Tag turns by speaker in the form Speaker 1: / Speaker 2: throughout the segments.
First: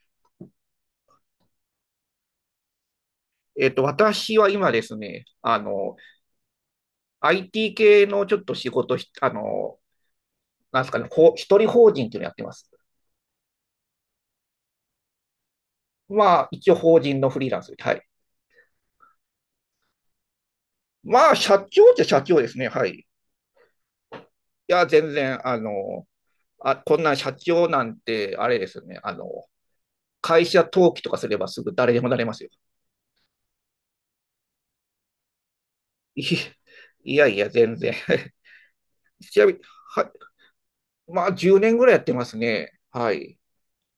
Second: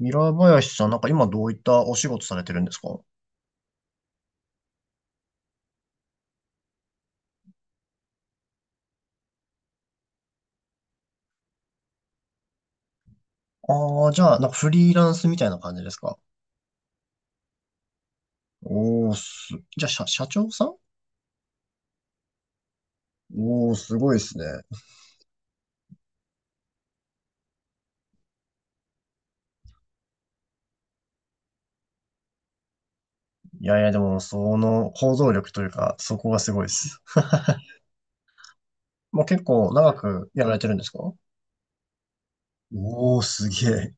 Speaker 1: ミラー林さん、なんか今どういったお仕事されてるんですか？
Speaker 2: 私は今ですね、IT 系のちょっと仕事なんですかね、一人法人っていうのやってます。
Speaker 1: ああー、じゃあ、なんかフリーランスみたいな感じですか？
Speaker 2: まあ、一応法人のフリーランスで、はい。
Speaker 1: おー、じゃあ、社長さん。
Speaker 2: まあ、社長っちゃ社長ですね、はい。い
Speaker 1: おー、すごいですね。
Speaker 2: や、全然、あ、こんな社長なんて、あれですよね、会社登記とかすればすぐ誰でもなれますよ。
Speaker 1: いやいや、でも、その、行動力というか、そ
Speaker 2: い
Speaker 1: こがすごいです。
Speaker 2: いやいや、全然。
Speaker 1: もう
Speaker 2: ち
Speaker 1: 結
Speaker 2: なみに、
Speaker 1: 構長
Speaker 2: はい。
Speaker 1: くやられてるんですか？
Speaker 2: まあ、10年ぐらいやってますね。は
Speaker 1: おー、
Speaker 2: い。
Speaker 1: すげえ。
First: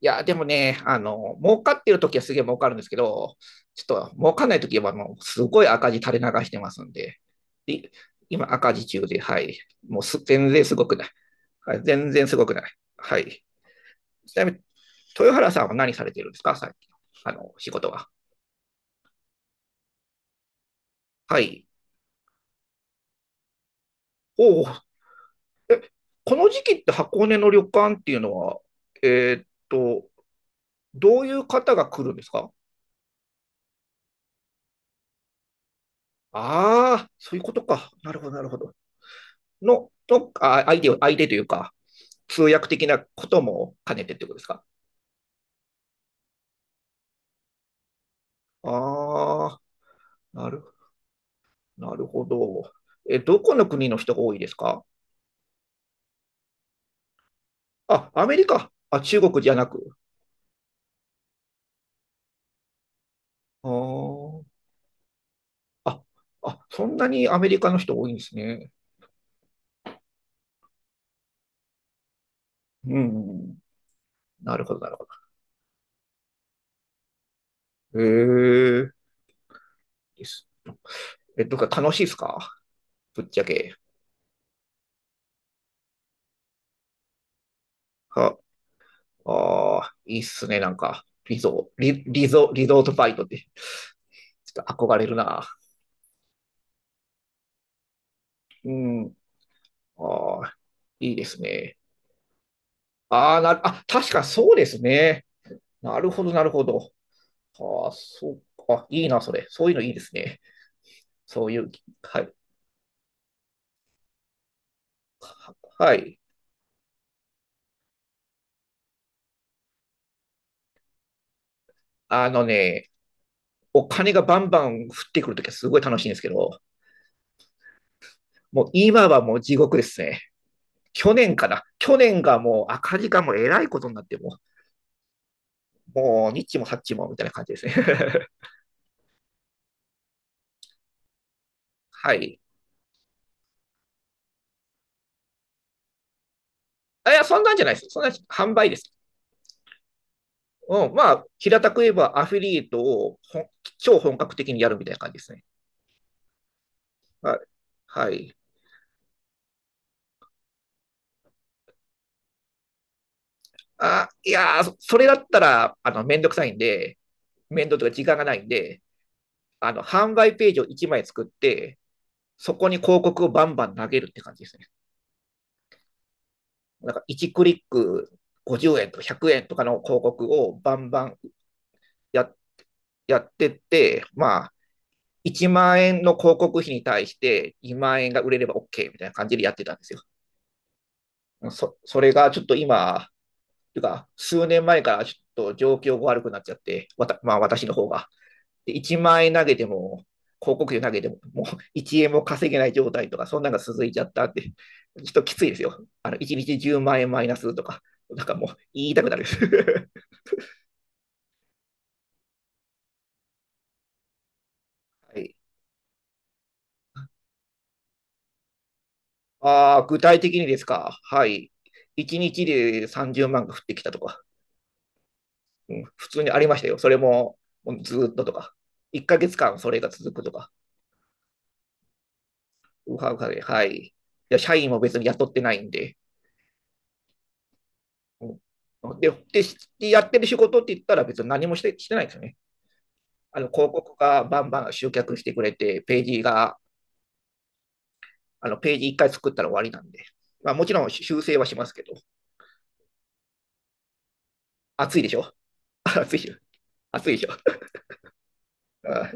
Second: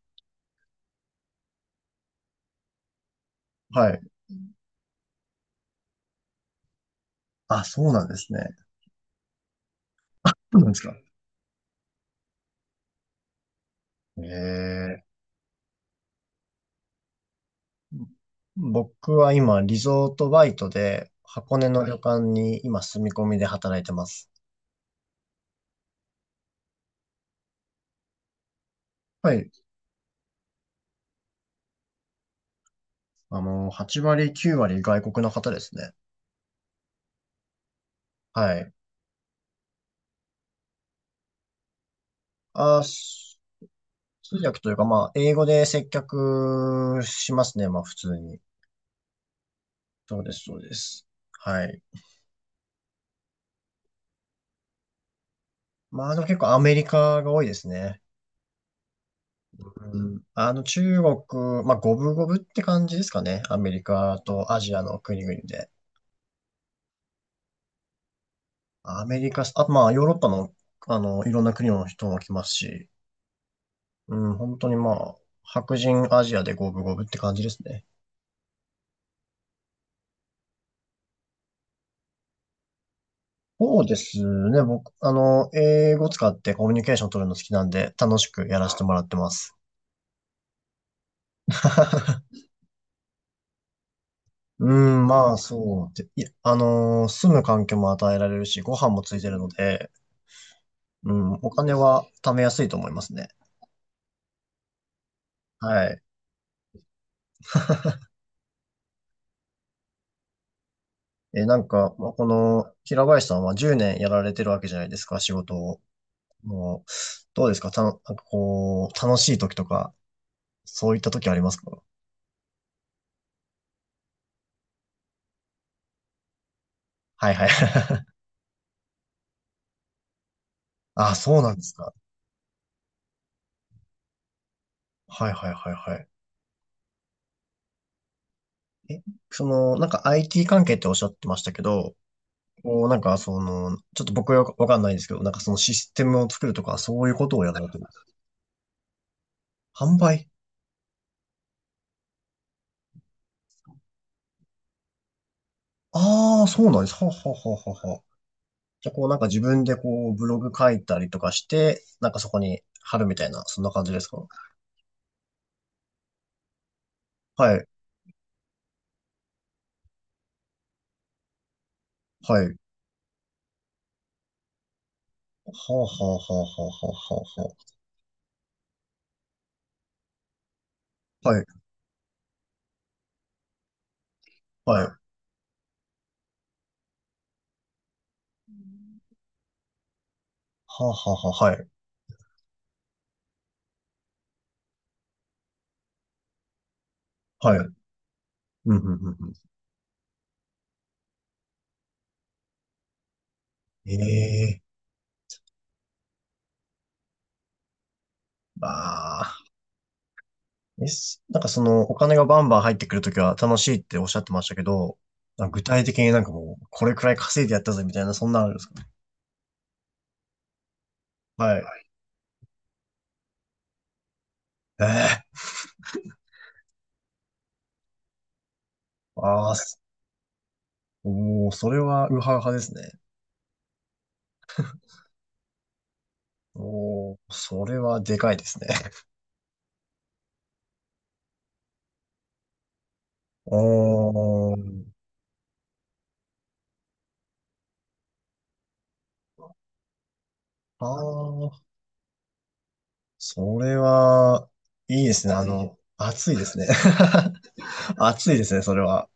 Speaker 2: いや、でもね、儲かってる時はすげえ儲かるんですけど、ちょっ
Speaker 1: はい。
Speaker 2: と儲かんない時はもうすごい赤字垂れ流してますんで、
Speaker 1: あ、そ
Speaker 2: で
Speaker 1: うなんです
Speaker 2: 今
Speaker 1: ね。
Speaker 2: 赤字中で、はい。もうす全
Speaker 1: そう
Speaker 2: 然
Speaker 1: なん
Speaker 2: す
Speaker 1: です
Speaker 2: ご
Speaker 1: か。
Speaker 2: くない。はい、全然すごくない。はい。
Speaker 1: え
Speaker 2: ちなみに、
Speaker 1: え。
Speaker 2: 豊原さんは何されてるんですか最近。あの、仕事は。
Speaker 1: 僕は今、リゾートバイトで、
Speaker 2: は
Speaker 1: 箱
Speaker 2: い。
Speaker 1: 根の旅館に今、住み込みで働いてます。
Speaker 2: おお、この時期って箱根の旅館っていうのは、
Speaker 1: は
Speaker 2: えー、っ
Speaker 1: い。
Speaker 2: と、どういう方が来るんですか？
Speaker 1: 8割、9割外国の方ですね。
Speaker 2: ああ、そういうことか。なるほど、なるほ
Speaker 1: はい。
Speaker 2: ど。の、のあ相手を、相手というか、通訳
Speaker 1: あ、
Speaker 2: 的なことも兼ねてってこと
Speaker 1: 通
Speaker 2: です
Speaker 1: 訳
Speaker 2: か？
Speaker 1: というか、まあ、英語で接客しますね。まあ、普通に。
Speaker 2: ああ、
Speaker 1: そうです、
Speaker 2: な
Speaker 1: そう
Speaker 2: る、
Speaker 1: です。はい。
Speaker 2: なるほど。え、どこの国の人が多いですか？
Speaker 1: まあ、でも結構アメリカが多いですね。
Speaker 2: あ、アメリカ。あ、中国じゃなく。
Speaker 1: うん。中国、まあ、五分五分って感じですかね。ア
Speaker 2: あ
Speaker 1: メリカ
Speaker 2: ー、
Speaker 1: とアジアの国々で。
Speaker 2: あ、あ、そんなにアメリカの人多いんですね。
Speaker 1: アメリカ、あとまあ、ヨーロッパの、いろんな国の人も来ますし、
Speaker 2: うん。
Speaker 1: うん、
Speaker 2: な
Speaker 1: 本
Speaker 2: る
Speaker 1: 当
Speaker 2: ほ
Speaker 1: に
Speaker 2: ど、な
Speaker 1: ま
Speaker 2: るほ
Speaker 1: あ、白人アジアで五分五分って感じですね。
Speaker 2: ど。へえ。です。え、とか楽しいですか？ぶっちゃけ。
Speaker 1: そうですね。僕、あの、英語使ってコミュニケーション取るの好きなんで、楽し
Speaker 2: は、
Speaker 1: くやらせてもらってます。
Speaker 2: ああ、いいっすね、なんか。リゾートバイトって。ちょっ
Speaker 1: う
Speaker 2: と憧れ
Speaker 1: ん、
Speaker 2: る
Speaker 1: まあ、
Speaker 2: な。
Speaker 1: そうで。いや、住む環境も与えられるし、
Speaker 2: う
Speaker 1: ご飯も
Speaker 2: ん。
Speaker 1: ついてるので、
Speaker 2: ああ、
Speaker 1: う
Speaker 2: いいで
Speaker 1: ん、
Speaker 2: す
Speaker 1: お金
Speaker 2: ね。
Speaker 1: は貯めやすいと思いますね。
Speaker 2: ああ、あ、確かそうですね。
Speaker 1: は
Speaker 2: な
Speaker 1: い。
Speaker 2: るほど、なるほど。ああ、そうか。いいな、それ。そういうのいいですね。そ
Speaker 1: え、
Speaker 2: う
Speaker 1: な
Speaker 2: い
Speaker 1: ん
Speaker 2: う、
Speaker 1: か、まあ、
Speaker 2: は
Speaker 1: こ
Speaker 2: い。
Speaker 1: の、平林さんは10年やられてるわけじゃないですか、仕事を。
Speaker 2: はい。
Speaker 1: もう、どうですかたの、なんかこう、楽しい時とか、そういった時ありますか？
Speaker 2: あのね、お金がバンバン降ってくるときはすごい楽しいんですけど、
Speaker 1: はいはい。
Speaker 2: もう今はもう地獄ですね。去
Speaker 1: あ、
Speaker 2: 年
Speaker 1: そう
Speaker 2: か
Speaker 1: なんで
Speaker 2: な。
Speaker 1: すか。
Speaker 2: 去年がもう赤字がもうえらいことになって
Speaker 1: はいはいはいはい。
Speaker 2: もうニッもサっちもみたいな感じですね。
Speaker 1: え、その、なんか IT 関係っておっしゃってましたけど、
Speaker 2: はい。
Speaker 1: こう、なんかその、ちょっと僕はわかんないんですけど、なんかそのシステムを作るとか、そうい
Speaker 2: あ、い
Speaker 1: う
Speaker 2: や、
Speaker 1: こと
Speaker 2: そん
Speaker 1: をや
Speaker 2: なん
Speaker 1: ら
Speaker 2: じゃ
Speaker 1: れ
Speaker 2: な
Speaker 1: て
Speaker 2: い
Speaker 1: る
Speaker 2: で
Speaker 1: ん
Speaker 2: す。
Speaker 1: です
Speaker 2: そん
Speaker 1: か？
Speaker 2: な販売です。
Speaker 1: 販売。
Speaker 2: うん、まあ、平たく言えばアフィリエイトを超本格的にやるみたいな感じですね。
Speaker 1: ああー、そうなんです。はは
Speaker 2: はい。
Speaker 1: ははは。
Speaker 2: はい、
Speaker 1: じゃあ、こうなんか自分でこう、ブログ書いたりとかして、なんかそこに貼るみたいな、そんな感じです
Speaker 2: あ、
Speaker 1: か？
Speaker 2: いやー、それだったら、めんどくさいんで、
Speaker 1: は
Speaker 2: 面
Speaker 1: い、
Speaker 2: 倒とか時間がないんで、販売ページを1枚作って、
Speaker 1: は
Speaker 2: そ
Speaker 1: い。
Speaker 2: こに広告をバンバン投げるって感じですね。
Speaker 1: はあはあはあはあは
Speaker 2: なんか
Speaker 1: あ
Speaker 2: 1クリ
Speaker 1: は
Speaker 2: ック50円とか100円とかの広告をバンバン
Speaker 1: あ。はい、
Speaker 2: ややってって、まあ、
Speaker 1: はい。
Speaker 2: 1万円の広告費に対して2万円が売れれば OK みたいな感じでやってたんですよ。
Speaker 1: はあはあはあ、はい。
Speaker 2: それがちょっと今、というか、数年前からちょっと状況が悪くなっちゃって、まあ、
Speaker 1: は
Speaker 2: 私の
Speaker 1: い。
Speaker 2: 方が。で、
Speaker 1: うん、うん、
Speaker 2: 1
Speaker 1: うん。
Speaker 2: 万
Speaker 1: う
Speaker 2: 円投
Speaker 1: ん。
Speaker 2: げても、広告費投げても、もう1円も稼げない状態とか、そんなのが続いちゃったって、ち
Speaker 1: ええ。
Speaker 2: ょっときついですよ。あの、1日10万円マイナスとか、なんかもう
Speaker 1: ー、
Speaker 2: 言いたくな
Speaker 1: ま
Speaker 2: るです。
Speaker 1: あ。えすなんかそのお金がバンバン入ってくるときは楽しいっておっしゃってましたけど、
Speaker 2: はい。
Speaker 1: なんか具体的になんかもうこれくらい稼いでやったぜみたいなそんなのあるんですか？
Speaker 2: あ、具体的にですか。はい。
Speaker 1: はい。
Speaker 2: 1日で30万が降ってきたとか、
Speaker 1: ええ。
Speaker 2: うん、普通にありましたよ。それも、ずっととか、1ヶ
Speaker 1: あ
Speaker 2: 月
Speaker 1: あー、
Speaker 2: 間それが続くとか。
Speaker 1: おー、それはウハウハですね。
Speaker 2: ウハウハで、はい。いや、社員も別に雇ってないんで。
Speaker 1: おー、それはでかいですね。
Speaker 2: うん、でやってる仕事って言ったら別に何もしてないですよね。あの
Speaker 1: お
Speaker 2: 広告がバンバン
Speaker 1: ー、
Speaker 2: 集客してくれて、ページが、あのページ1回作ったら終わりなんで。まあ、もちろ
Speaker 1: あ
Speaker 2: ん修正は
Speaker 1: あ、
Speaker 2: しますけど、
Speaker 1: それは、
Speaker 2: 暑い
Speaker 1: いい
Speaker 2: で
Speaker 1: で
Speaker 2: し
Speaker 1: す
Speaker 2: ょ？
Speaker 1: ね。
Speaker 2: 暑いでし
Speaker 1: 暑
Speaker 2: ょ？
Speaker 1: いですね。
Speaker 2: 暑いでしょ？
Speaker 1: 暑いですね、それは。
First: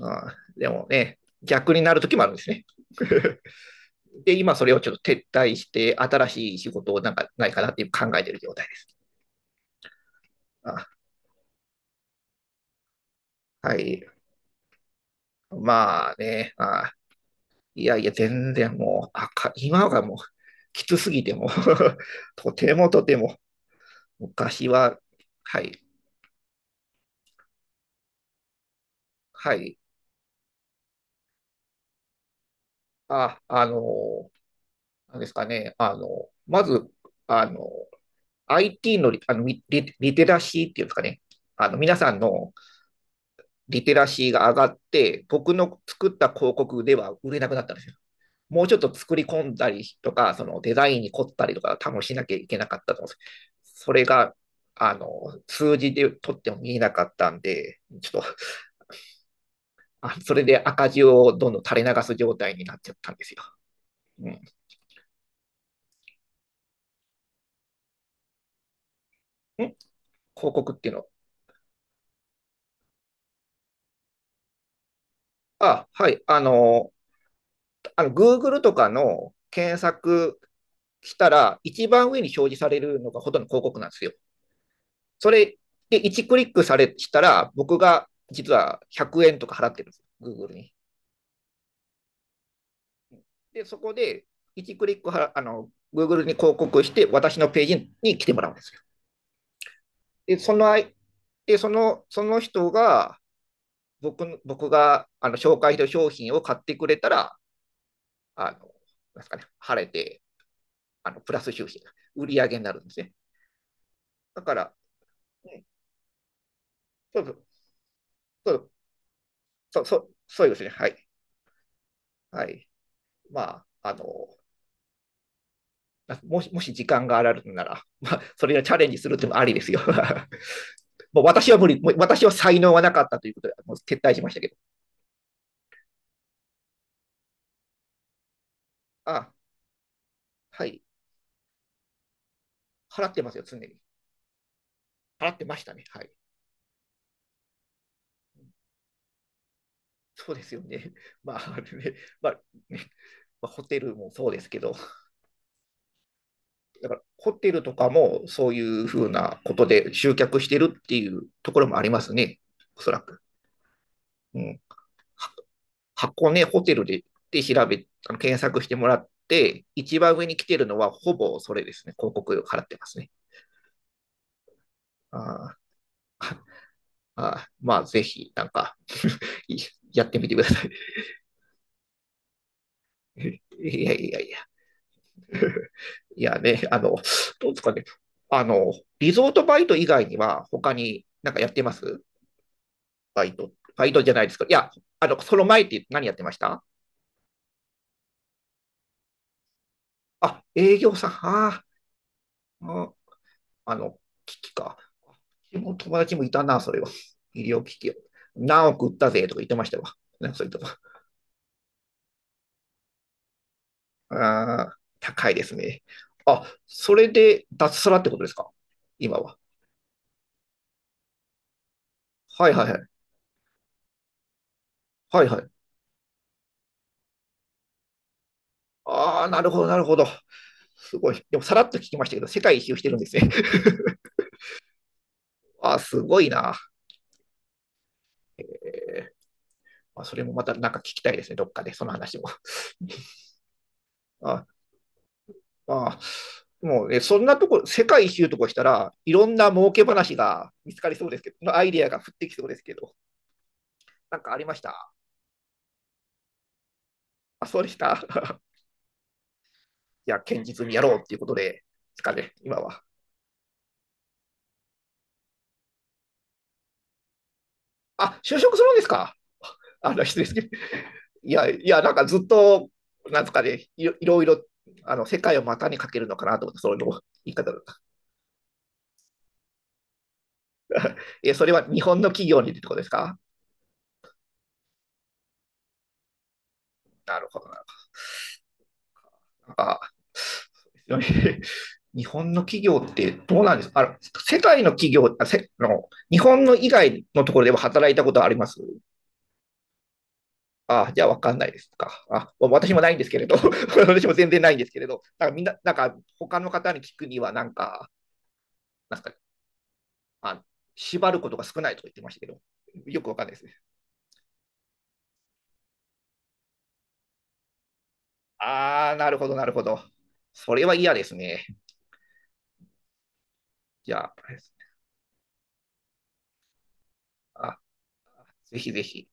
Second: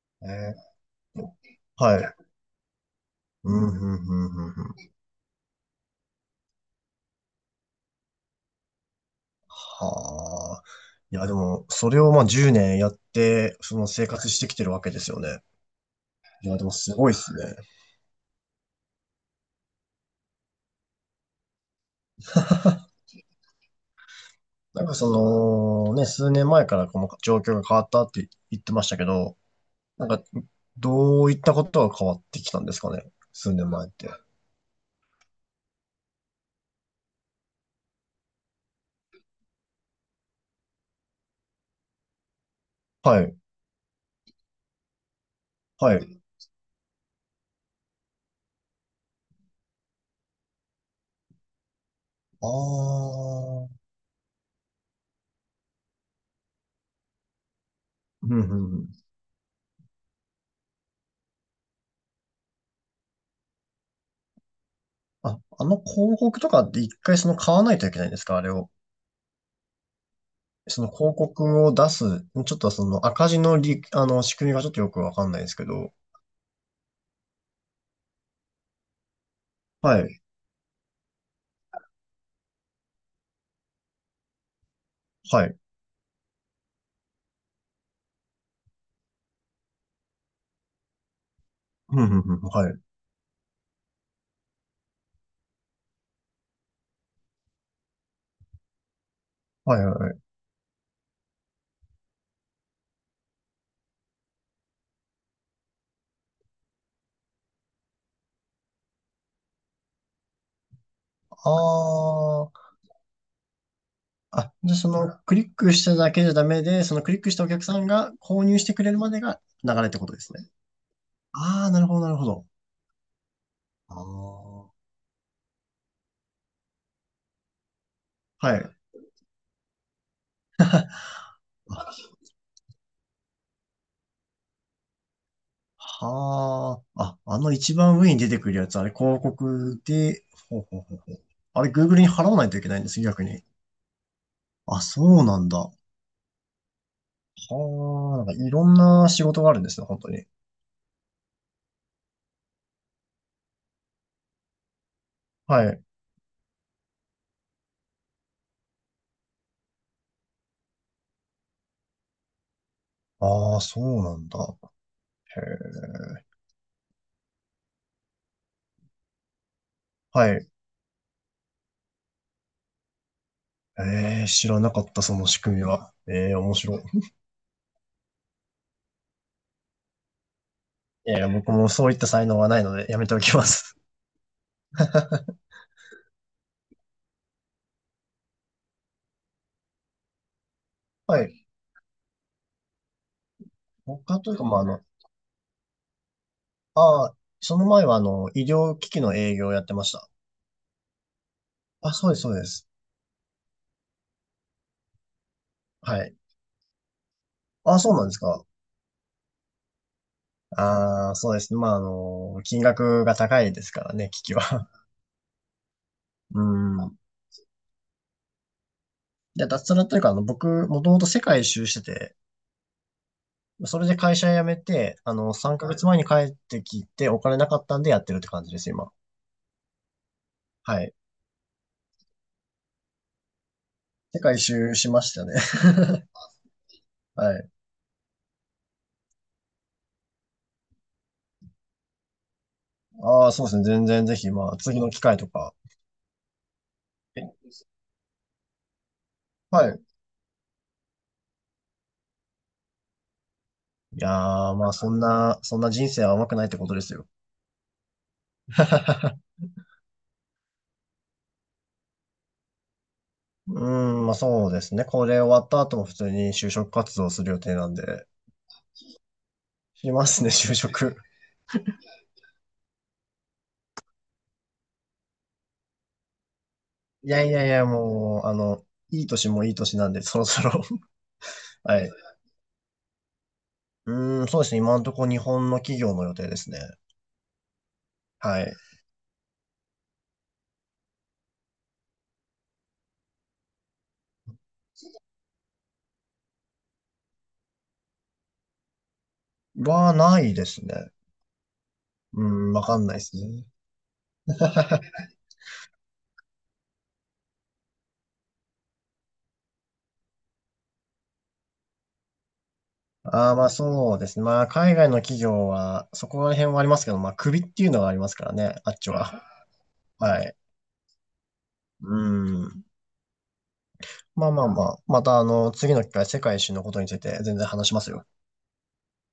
Speaker 2: あ
Speaker 1: え
Speaker 2: あ
Speaker 1: ー。
Speaker 2: でもね、逆になる
Speaker 1: はい。
Speaker 2: 時もあるんですね。
Speaker 1: うん、うん、うん、
Speaker 2: で、
Speaker 1: うん。う
Speaker 2: 今それを
Speaker 1: ん。
Speaker 2: ちょっと撤退して、新しい仕事をなんかないかなって考えてる状態です。
Speaker 1: はあ。
Speaker 2: あ、
Speaker 1: いや、でも、それをまあ10年やって、
Speaker 2: は
Speaker 1: その
Speaker 2: い。
Speaker 1: 生活してきてるわけですよね。
Speaker 2: まあ
Speaker 1: い
Speaker 2: ね
Speaker 1: や、でもすごいっすね。
Speaker 2: いやいや、全然もう、今がもう、きつすぎても とてもとても、昔
Speaker 1: なんか
Speaker 2: は、
Speaker 1: そ
Speaker 2: はい、
Speaker 1: の、ね、数年前からこの状況が変わったって言ってましたけど、
Speaker 2: はい、
Speaker 1: なんか、どういったことが変わってきたんですかね。
Speaker 2: あ、
Speaker 1: 数
Speaker 2: あ
Speaker 1: 年
Speaker 2: の
Speaker 1: 前って。
Speaker 2: ーなんですかね、まず、あの IT のリリテラシーっていうんですかね、あの皆さんの
Speaker 1: はい、
Speaker 2: リテラシーが上がって、僕の
Speaker 1: は
Speaker 2: 作っ
Speaker 1: い。
Speaker 2: た広告では売れなくなったんですよ。もうちょっと作り込んだりとか、そのデザインに凝ったりとか、多分しなきゃい
Speaker 1: あ
Speaker 2: けなかったと思うんです。
Speaker 1: あ、
Speaker 2: それが、あの、数字で取っても見えなかったんで、ちょっ
Speaker 1: う
Speaker 2: と、
Speaker 1: んうんうん。
Speaker 2: それで赤字をどんどん垂れ流す状態になっちゃったんですよ。うん。ん、
Speaker 1: あ、あの広告とかって一回その買わないといけないんですか、あれを。
Speaker 2: 広告っ
Speaker 1: そ
Speaker 2: て
Speaker 1: の
Speaker 2: いうの
Speaker 1: 広告を出す、ちょっとその赤字のり、あの仕組みがちょっとよくわかんないですけ
Speaker 2: あ、
Speaker 1: ど。
Speaker 2: はい。あの Google とかの検
Speaker 1: はい。
Speaker 2: 索したら、一番上に表示されるのがほとんど広告なんですよ。そ
Speaker 1: は
Speaker 2: れ
Speaker 1: い。
Speaker 2: で1クリックされしたら、僕が実は100円とか払ってるんですよ。Google に。
Speaker 1: うん、うん、うん。はい。
Speaker 2: で、そこで1クリックはあの Google に広告して、私のページに来てもらうんですよ。
Speaker 1: はいはいはい。
Speaker 2: で、そのあいで、そのその人が僕があの紹介した商品を買ってくれたら、あのなんですかね、晴れてあのプラ
Speaker 1: あ
Speaker 2: ス収支、売り上
Speaker 1: ー。
Speaker 2: げになるんですね。だ
Speaker 1: あ、
Speaker 2: から、
Speaker 1: じゃあそのクリ
Speaker 2: う
Speaker 1: ッ
Speaker 2: ん、
Speaker 1: クしただけじゃダメで、そのクリ
Speaker 2: そ
Speaker 1: ックし
Speaker 2: う
Speaker 1: たお客さんが購
Speaker 2: そ
Speaker 1: 入し
Speaker 2: う
Speaker 1: てくれるまでが流
Speaker 2: そう
Speaker 1: れっ
Speaker 2: そ
Speaker 1: てこと
Speaker 2: う
Speaker 1: ですね。
Speaker 2: そうですね。はい。
Speaker 1: ああ、なるほど、なるほど。
Speaker 2: はい。まあ、あ
Speaker 1: あ
Speaker 2: の、
Speaker 1: あ。
Speaker 2: もし時間があるなら、まあ、そ
Speaker 1: は
Speaker 2: れをチャ
Speaker 1: い。
Speaker 2: レンジするってもありですよ。もう私は無理、もう
Speaker 1: あ
Speaker 2: 私は才能はなかったということで、もう撤退しましたけど、
Speaker 1: はあ。あ、あの一番上に出てくるやつ、あれ広
Speaker 2: あ、
Speaker 1: 告で、ほ
Speaker 2: は
Speaker 1: うほう
Speaker 2: い、
Speaker 1: ほうほう。あれ Google に払わないといけないんです、
Speaker 2: 払って
Speaker 1: 逆
Speaker 2: ますよ、
Speaker 1: に。
Speaker 2: 常に。
Speaker 1: あ、そう
Speaker 2: 払っ
Speaker 1: な
Speaker 2: て
Speaker 1: ん
Speaker 2: ま
Speaker 1: だ。
Speaker 2: した
Speaker 1: は
Speaker 2: ね、はい。
Speaker 1: あ。なんかいろんな仕事があるんですね、本当に。
Speaker 2: そうですよね。まあ、ね、まあ、ね、まあ、ホテルもそうですけど、
Speaker 1: はい。
Speaker 2: だからホテルとかもそういうふうなことで集客してるっていうところもありますね、おそらく。
Speaker 1: ああ、そうなんだ。
Speaker 2: うん、
Speaker 1: へえ。
Speaker 2: 箱根、ね、ホテルでで調べ、あの検索してもらって、一番上
Speaker 1: は
Speaker 2: に来
Speaker 1: い。
Speaker 2: てるのはほぼそれですね、広告を払ってますね。
Speaker 1: えー、知らなかった、その仕
Speaker 2: あ
Speaker 1: 組みは。え
Speaker 2: あ
Speaker 1: ー、面白い。い
Speaker 2: あ、まあ、ぜひ、なんか やってみてください。
Speaker 1: やいや、僕もそういった才能はないので、やめて おき
Speaker 2: い
Speaker 1: ます。
Speaker 2: やいやいや。いやね、どうですかね。あの、リゾートバイト以外には、他に
Speaker 1: は
Speaker 2: なんか
Speaker 1: い。
Speaker 2: やってます？バイト。バイトじゃ
Speaker 1: 他
Speaker 2: ないで
Speaker 1: とい
Speaker 2: す
Speaker 1: うか、
Speaker 2: か。い
Speaker 1: まあ、
Speaker 2: や、その前って何やってました？
Speaker 1: ああ、その前は、医療機器の営業をやってました。
Speaker 2: あ、営業さん。あ
Speaker 1: あ、そうです、そうです。
Speaker 2: ー、の、機器か。うちの友
Speaker 1: はい。
Speaker 2: 達もいたな、それは。医療機
Speaker 1: あ、
Speaker 2: 器
Speaker 1: そ
Speaker 2: を。
Speaker 1: うなんですか。
Speaker 2: 何億売ったぜとか言ってましたわ。なんかそれと
Speaker 1: ああ、そうですね。まあ、金額が高いですからね、機器
Speaker 2: あ
Speaker 1: は。
Speaker 2: あ、高いですね。あ、
Speaker 1: う
Speaker 2: そ
Speaker 1: ん。
Speaker 2: れで脱サラってことですか？今は。
Speaker 1: で、脱サラというか、僕、もともと世界一周してて、
Speaker 2: はいはいはい。
Speaker 1: それで会社辞めて、
Speaker 2: はいはい。
Speaker 1: 3ヶ月前に帰ってきて、お金なかったんでやってるって感じです、今。
Speaker 2: ああ、なるほど、なるほど。
Speaker 1: はい。
Speaker 2: すごい。でもさらっと聞きましたけど、世界一周してるんですね。
Speaker 1: 世界一周しましたね。
Speaker 2: ああ、す ごいな。
Speaker 1: はい。
Speaker 2: えー、まあ、それもまたなんか聞きたいですね、どっかで、その話も。
Speaker 1: ああ、そうですね。全然ぜひ、
Speaker 2: あ
Speaker 1: まあ、次の機会とか。
Speaker 2: あ、もうね、そん
Speaker 1: え。
Speaker 2: なとこ、世界一周とかしたらいろんな
Speaker 1: は
Speaker 2: 儲
Speaker 1: い。
Speaker 2: け話が見つかりそうですけど、アイデアが降ってきそうですけど、
Speaker 1: いや
Speaker 2: なんかありま
Speaker 1: ー、
Speaker 2: し
Speaker 1: まあ、そ
Speaker 2: た？
Speaker 1: んな、そんな人生は甘くないってことですよ。
Speaker 2: あ、そうでした。いや、堅実にやろうっていうことで、ですかね、今は。
Speaker 1: うーん、まあ、そうですね。これ終わった後も普通に就職活動する予定なんで、
Speaker 2: あ、就職するんですか？
Speaker 1: し
Speaker 2: あの、
Speaker 1: ま
Speaker 2: 失
Speaker 1: す
Speaker 2: 礼で
Speaker 1: ね、
Speaker 2: すけど。
Speaker 1: 就職。
Speaker 2: いや、いや、なんかずっと、なんですかね、いろいろいろ、あの、世界を股にかけるのかなと思って、そういうの
Speaker 1: いやい
Speaker 2: 言い
Speaker 1: やい
Speaker 2: 方だっ
Speaker 1: や、
Speaker 2: た。
Speaker 1: もう、いい年もいい年なんで、そろそろ。
Speaker 2: え、それ は日
Speaker 1: はい。
Speaker 2: 本の企業にってことですか？
Speaker 1: うーん、そうですね。今のところ日本の企業の予定ですね。
Speaker 2: なるほどな。
Speaker 1: はい。
Speaker 2: あ、日本の企業ってどうなんですか？あの、世界の企業あせの、日本の以外のところでも働いたことはあります？
Speaker 1: ないです
Speaker 2: あ、
Speaker 1: ね。
Speaker 2: じゃあ分かんないですか。
Speaker 1: う
Speaker 2: あ、
Speaker 1: ん、わ
Speaker 2: 私
Speaker 1: か
Speaker 2: も
Speaker 1: ん
Speaker 2: ない
Speaker 1: ない
Speaker 2: ん
Speaker 1: で
Speaker 2: です
Speaker 1: す
Speaker 2: けれど、
Speaker 1: ね。
Speaker 2: 私も全然ないんですけれ ど、なんかみんな、なんか他の方に聞くには、なんか、なんかね、まあ縛ることが少ないと言ってましたけど、よくわかん
Speaker 1: あ
Speaker 2: ない
Speaker 1: あ、
Speaker 2: です
Speaker 1: まあ
Speaker 2: ね。
Speaker 1: そうですね。まあ海外の企業は、そこら辺はありますけど、まあ首っていうのがありますからね、あっち
Speaker 2: あー、なる
Speaker 1: は。
Speaker 2: ほど、なるほど。
Speaker 1: はい。
Speaker 2: それは嫌ですね。
Speaker 1: うん。
Speaker 2: じゃあ、
Speaker 1: まあまあまあ、また次の機会、世界一周のことについて全然
Speaker 2: あ、
Speaker 1: 話しますよ。
Speaker 2: ぜひぜひ。